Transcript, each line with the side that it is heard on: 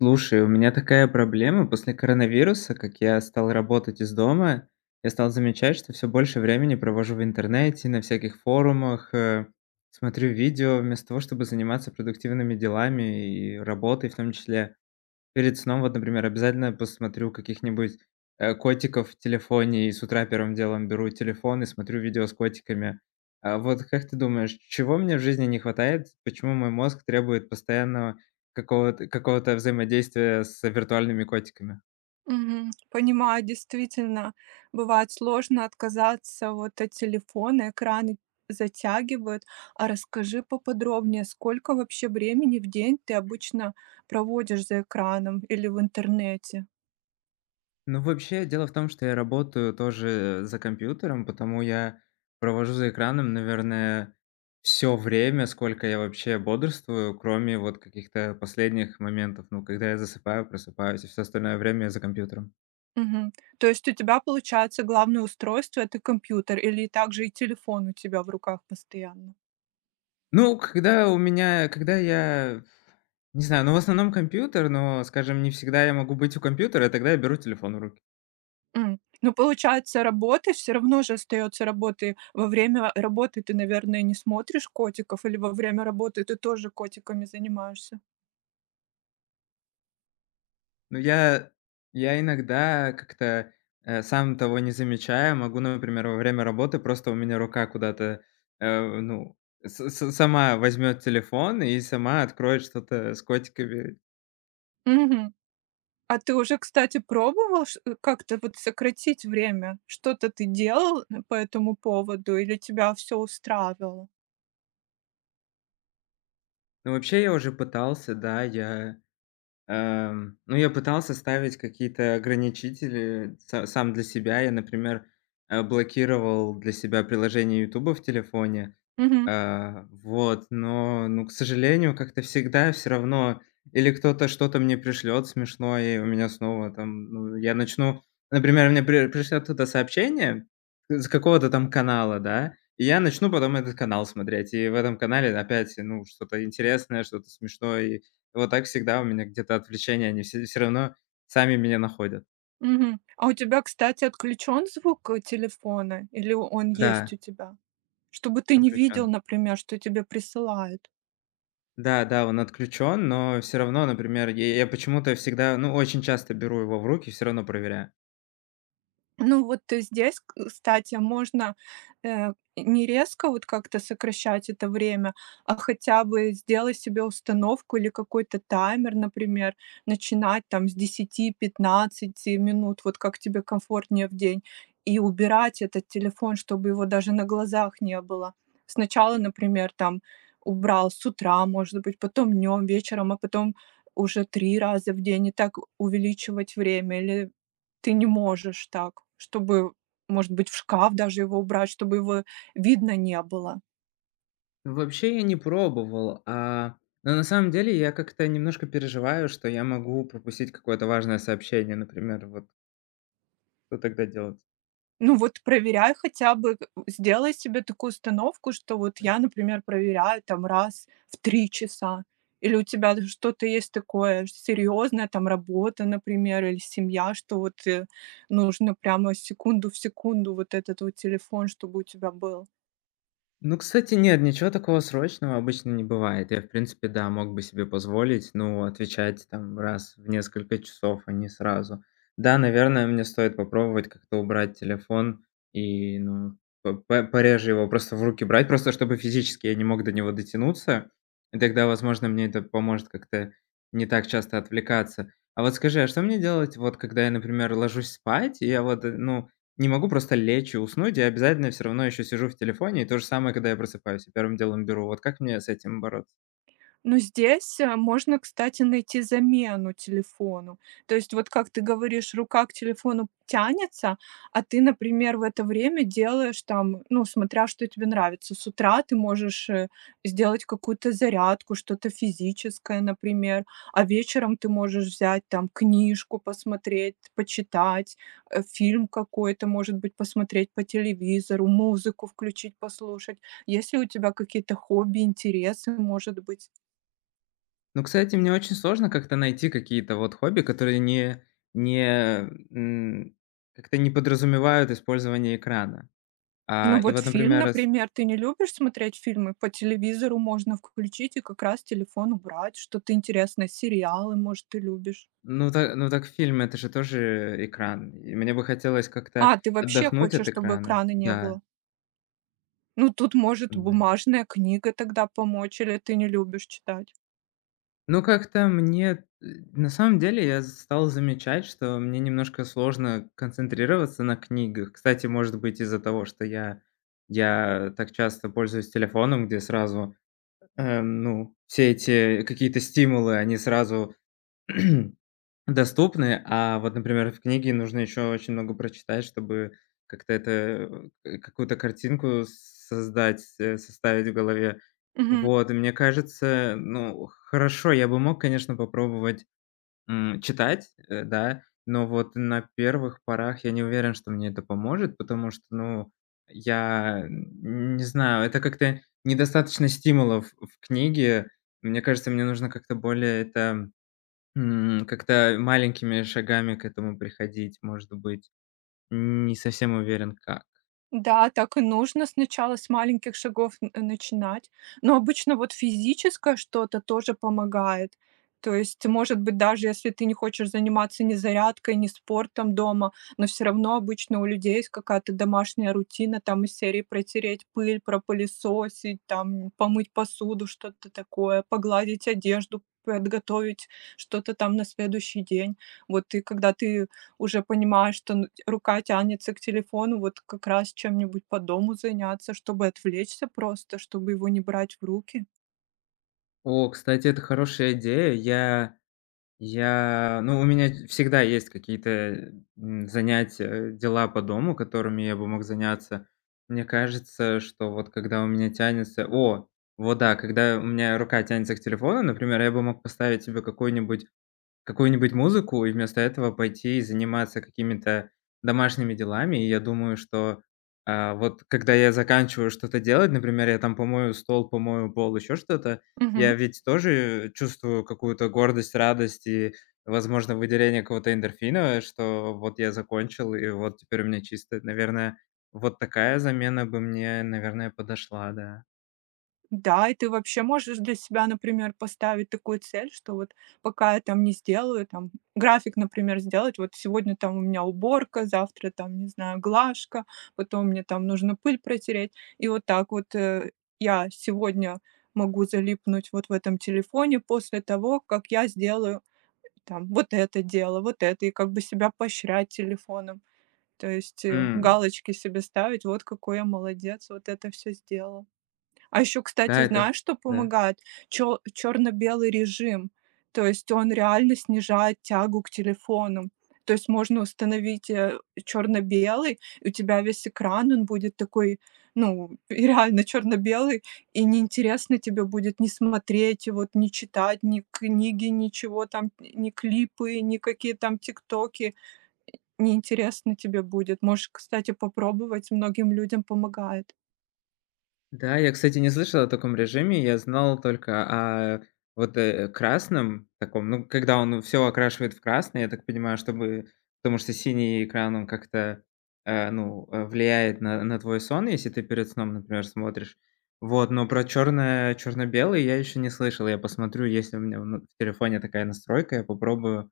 left: Слушай, у меня такая проблема. После коронавируса, как я стал работать из дома, я стал замечать, что все больше времени провожу в интернете, на всяких форумах, смотрю видео, вместо того, чтобы заниматься продуктивными делами и работой в том числе. Перед сном вот, например, обязательно посмотрю каких-нибудь, котиков в телефоне и с утра первым делом беру телефон и смотрю видео с котиками. А вот как ты думаешь, чего мне в жизни не хватает? Почему мой мозг требует постоянного какого-то взаимодействия с виртуальными котиками?
right: Мгм. Понимаю, действительно, бывает сложно отказаться вот от телефона, экраны затягивают. А расскажи поподробнее, сколько вообще времени в день ты обычно проводишь за экраном или в интернете?
left: Ну, вообще, дело в том, что я работаю тоже за компьютером, потому я провожу за экраном, наверное, все время, сколько я вообще бодрствую, кроме вот каких-то последних моментов. Ну, когда я засыпаю, просыпаюсь, и все остальное время я за компьютером.
right: Мгм. То есть у тебя, получается, главное устройство это компьютер или также и телефон у тебя в руках постоянно?
left: Ну, когда у меня когда я не знаю, ну, в основном компьютер, но, скажем, не всегда я могу быть у компьютера, и тогда я беру телефон в руки.
right: М. Ну, получается, работы все равно же остается работы. Во время работы ты, наверное, не смотришь котиков или во время работы ты тоже котиками занимаешься?
left: Ну, я иногда как-то, сам того не замечая, могу, например, во время работы просто у меня рука куда-то, ну, с сама возьмет телефон и сама откроет что-то с котиками.
right: Мгм. А ты уже, кстати, пробовал как-то вот сократить время? Что-то ты делал по этому поводу или тебя все устраивало?
left: Ну, вообще я уже пытался, да, я ну, я пытался ставить какие-то ограничители са сам для себя. Я, например, блокировал для себя приложение "Ютуба" в телефоне.
right: Мгм,
left: Вот, но, ну, к сожалению, как-то всегда все равно или кто-то что-то мне пришлет смешное, и у меня снова там, ну, я начну например, мне пришлет кто сообщение с какого-то там канала, да, и я начну потом этот канал смотреть. И в этом канале опять, ну, что-то интересное, что-то смешное. Вот так всегда у меня где-то отвлечения, они все всё равно сами меня находят.
right: мгм. А у тебя, кстати, отключен звук, телефона или он есть
left: Да,
right: у тебя? Чтобы ты не видел,
left: отключен.
right: например, что тебе присылают.
left: Да, да, он отключен, но все равно, например, я почему-то всегда, ну, очень часто беру его в руки, все равно проверяю.
right: Ну вот, здесь, к кстати, можно, не резко вот как-то сокращать это время, а хотя бы сделать себе установку или какой-то таймер, например, начинать там с 10-15 минут, вот как тебе комфортнее в день, и убирать этот телефон, чтобы его даже на глазах не было. Сначала, например, там убрал с утра, может быть, потом днем, вечером, а потом уже 3 раза в день, и так увеличивать время или ты не можешь так, чтобы, может быть, в шкаф даже его убрать, чтобы его видно не было.
left: Вообще я не пробовал, но на самом деле я как-то немножко переживаю, что я могу пропустить какое-то важное сообщение, например. Вот что тогда делать?
right: Ну вот проверяй хотя бы, г сделай себе такую установку, что вот я, например, проверяю там раз в 3 часа. Или у тебя д что-то есть такое серьезное, там работа, например, или семья, что вот, нужно прямо секунду в секунду вот этот вот телефон, чтобы у тебя был.
left: Ну, кстати, нет, ничего такого срочного обычно не бывает. Я, в принципе, да, мог бы себе позволить, ну, отвечать там раз в несколько часов, а не сразу. Да, наверное, мне стоит попробовать как-то убрать телефон и, ну, пореже его просто в руки брать, просто чтобы физически я не мог до него дотянуться. И тогда, возможно, мне это поможет как-то не так часто отвлекаться. А вот скажи, а что мне делать, вот когда я, например, ложусь спать, и я вот, ну, не могу просто лечь и уснуть. Я обязательно все равно еще сижу в телефоне. И то же самое, когда я просыпаюсь, я первым делом беру. Вот как мне с этим бороться?
right: Ну, здесь, можно, кстати, найти замену телефону. То есть вот как ты говоришь, рука к телефону тянется, а ты, например, в это время делаешь там, ну, смотря что тебе нравится. С утра ты можешь, сделать какую-то зарядку, что-то физическое, например, а вечером ты можешь взять там книжку посмотреть, почитать, фильм какой-то, может быть, посмотреть по телевизору, музыку включить, послушать. Если у тебя какие-то хобби, интересы, может быть?
left: Ну, кстати, мне очень сложно как-то найти какие-то вот хобби, которые не не, как-то не подразумевают использование экрана.
right: Ну
left: А, и
right: вот
left: вот,
right: фильм,
left: например, раз,
right: например, ты не любишь смотреть фильмы? По телевизору можно включить и как раз телефон убрать. Что-то интересное, сериалы, может, ты любишь.
left: ну так ну так фильм- это же тоже экран. И мне бы хотелось как-то
right: А, ты вообще
left: отдохнуть
right: хочешь,
left: от
right: чтобы
left: экрана.
right: экрана не
left: Да,
right: было? Ну, тут может
left: да.
right: бумажная книга тогда помочь, или ты не любишь читать?
left: Ну, как-то мне, на самом деле, я стал замечать, что мне немножко сложно концентрироваться на книгах. Кстати, может быть, из-за того, что я так часто пользуюсь телефоном, где сразу, ну, все эти какие-то стимулы, они сразу доступны, а вот, например, в книге нужно еще очень много прочитать, чтобы как-то это, какую-то картинку создать, составить в голове.
right: Мгм.
left: Вот, и мне кажется, ну, хорошо, я бы мог, конечно, попробовать, читать, да, но вот на первых порах я не уверен, что мне это поможет, потому что, ну, я н не знаю, это как-то недостаточно стимулов в книге. Мне кажется, мне нужно как-то более это как-то маленькими шагами к этому приходить, может быть. Не совсем уверен, как.
right: Да, так и нужно сначала с маленьких шагов начинать. Но обычно вот физическое что-то тоже помогает. То есть, может быть, даже если ты не хочешь заниматься ни зарядкой, ни спортом дома, но все равно обычно у людей есть какая-то домашняя рутина, там из серии протереть пыль, пропылесосить, там помыть посуду, что-то такое, погладить одежду, подготовить что-то там на следующий день. Вот и когда ты уже понимаешь, что н рука тянется к телефону, вот как раз чем-нибудь по дому заняться, чтобы отвлечься просто, чтобы его не брать в руки.
left: О, кстати, это хорошая идея. Я ну, у меня всегда есть какие-то, занятия, дела по дому, которыми я бы мог заняться. Мне кажется, что вот когда у меня тянется О, вот да, когда у меня рука тянется к телефону, например, я бы мог поставить себе какую-нибудь музыку и вместо этого пойти и заниматься какими-то домашними делами. И я думаю, что, вот когда я заканчиваю что-то делать, например, я там помою стол, помою пол, еще что-то,
right: Мгм.
left: я ведь тоже чувствую какую-то гордость, радость и, возможно, выделение какого-то эндорфина, что вот я закончил, и вот теперь у меня чисто. Наверное, вот такая замена бы мне, наверное, подошла, да.
right: Да, и ты вообще можешь для себя, например, поставить такую цель, что вот пока я там не сделаю, там график, например, сделать, вот сегодня там у меня уборка, завтра там, не знаю, глажка, потом мне там нужно пыль протереть. И вот так вот, я сегодня могу залипнуть вот в этом телефоне после того, как я сделаю там вот это дело, вот это, и как бы себя поощрять телефоном. То есть,
left: М,
right: галочки себе ставить: «Вот какой я молодец, вот это все сделал». А еще,
left: да,
right: кстати,
left: это
right: знаешь, что
left: да.
right: помогает? Чё Черно-белый режим. То есть он реально снижает тягу к телефону. То есть можно установить, черно-белый, и у тебя весь экран, он будет такой, ну, реально черно-белый, и неинтересно тебе будет не смотреть и вот не читать, ни книги, ничего там, ни клипы, ни какие там «Тиктоки». Неинтересно тебе будет. Можешь, кстати, попробовать, многим людям помогает.
left: Да, я, кстати, не слышал о таком режиме. Я знал только о вот, красном таком, ну, когда он все окрашивает в красный, я так понимаю, чтобы потому что синий экран, он как-то, ну, влияет на твой сон, если ты перед сном, например, смотришь. Вот, но про черное черно-белый я еще не слышал. Я посмотрю, если у меня в ну в телефоне такая настройка, я попробую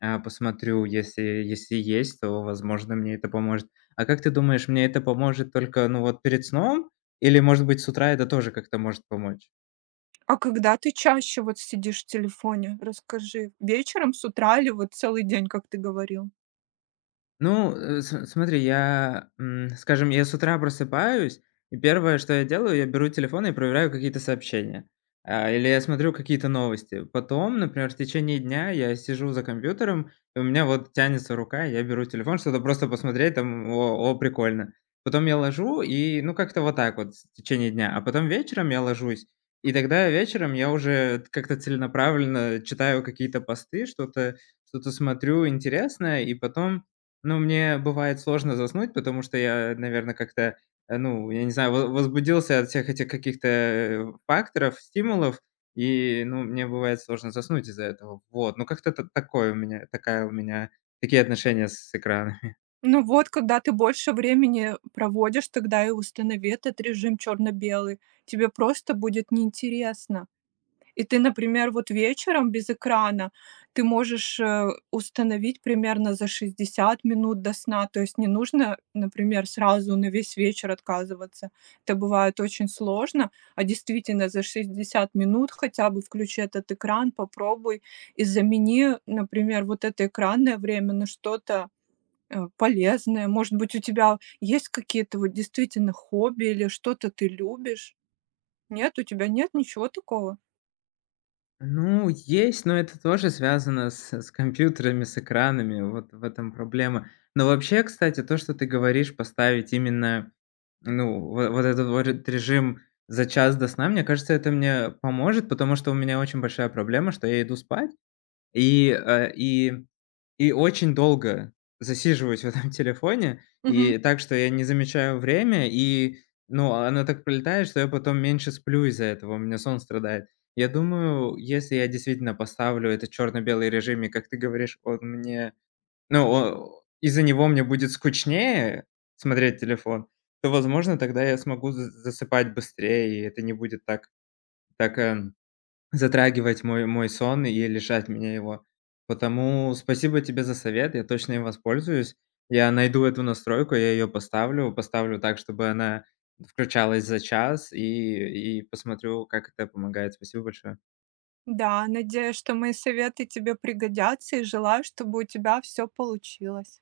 left: посмотрю, если если есть, то, возможно, мне это поможет. А как ты думаешь, мне это поможет только, ну, вот перед сном? Или, может быть, с утра это тоже как-то может помочь?
right: А когда ты чаще вот сидишь в телефоне? Расскажи. Вечером, с утра или вот целый день, как ты говорил?
left: Ну, с смотри, я, скажем, я с утра просыпаюсь, и первое, что я делаю, я беру телефон и проверяю какие-то сообщения, или я смотрю какие-то новости. Потом, например, в течение дня я сижу за компьютером, и у меня вот тянется рука, и я беру телефон, что-то просто посмотреть там: "О, о, прикольно". Потом я ложу и, ну, как-то вот так вот в течение дня, а потом вечером я ложусь, и тогда вечером я уже как-то целенаправленно читаю какие-то посты, что-то смотрю интересное, и потом ну, мне бывает сложно заснуть, потому что я, наверное, как-то, ну, я не знаю, во возбудился от всех этих каких-то, факторов, стимулов, и, ну, мне бывает сложно заснуть из-за этого. Вот, ну, как-то та такое у меня такие отношения с экранами.
right: Ну вот, когда ты больше времени проводишь, тогда и установи этот режим черно-белый. Тебе просто будет неинтересно. И ты, например, вот вечером без экрана ты можешь, установить примерно за 60 минут до сна. То есть не нужно, например, сразу на весь вечер отказываться. Это бывает очень сложно, а действительно за 60 минут хотя бы включи этот экран, попробуй и замени, например, вот это экранное время на что-то, полезное. Может быть, у тебя есть какие-то вот действительно хобби или что-то ты любишь? Нет, у тебя нет ничего такого?
left: Ну, есть, но это тоже связано с компьютерами, с экранами, вот в этом проблема. Но вообще, кстати, то, что ты говоришь, поставить именно Ну, во вот этот вот режим за час до сна, мне кажется, это мне поможет, потому что у меня очень большая проблема, что я иду спать и, очень долго засиживаюсь в этом телефоне,
right: Мгм.
left: и так, что я не замечаю время, и, ну, оно так пролетает, что я потом меньше сплю из-за этого, у меня сон страдает. Я думаю, если я действительно поставлю этот черно-белый режим, и, как ты говоришь, он мне ну, о из-за него мне будет скучнее смотреть телефон, то, возможно, тогда я смогу за засыпать быстрее, и это не будет так так, затрагивать мой сон и лишать меня его. Потому спасибо тебе за совет, я точно им воспользуюсь. Я найду эту настройку, я ее поставлю, поставлю так, чтобы она включалась за час, и посмотрю, как это помогает. Спасибо большое.
right: Да, надеюсь, что мои советы тебе пригодятся, и желаю, чтобы у тебя все получилось.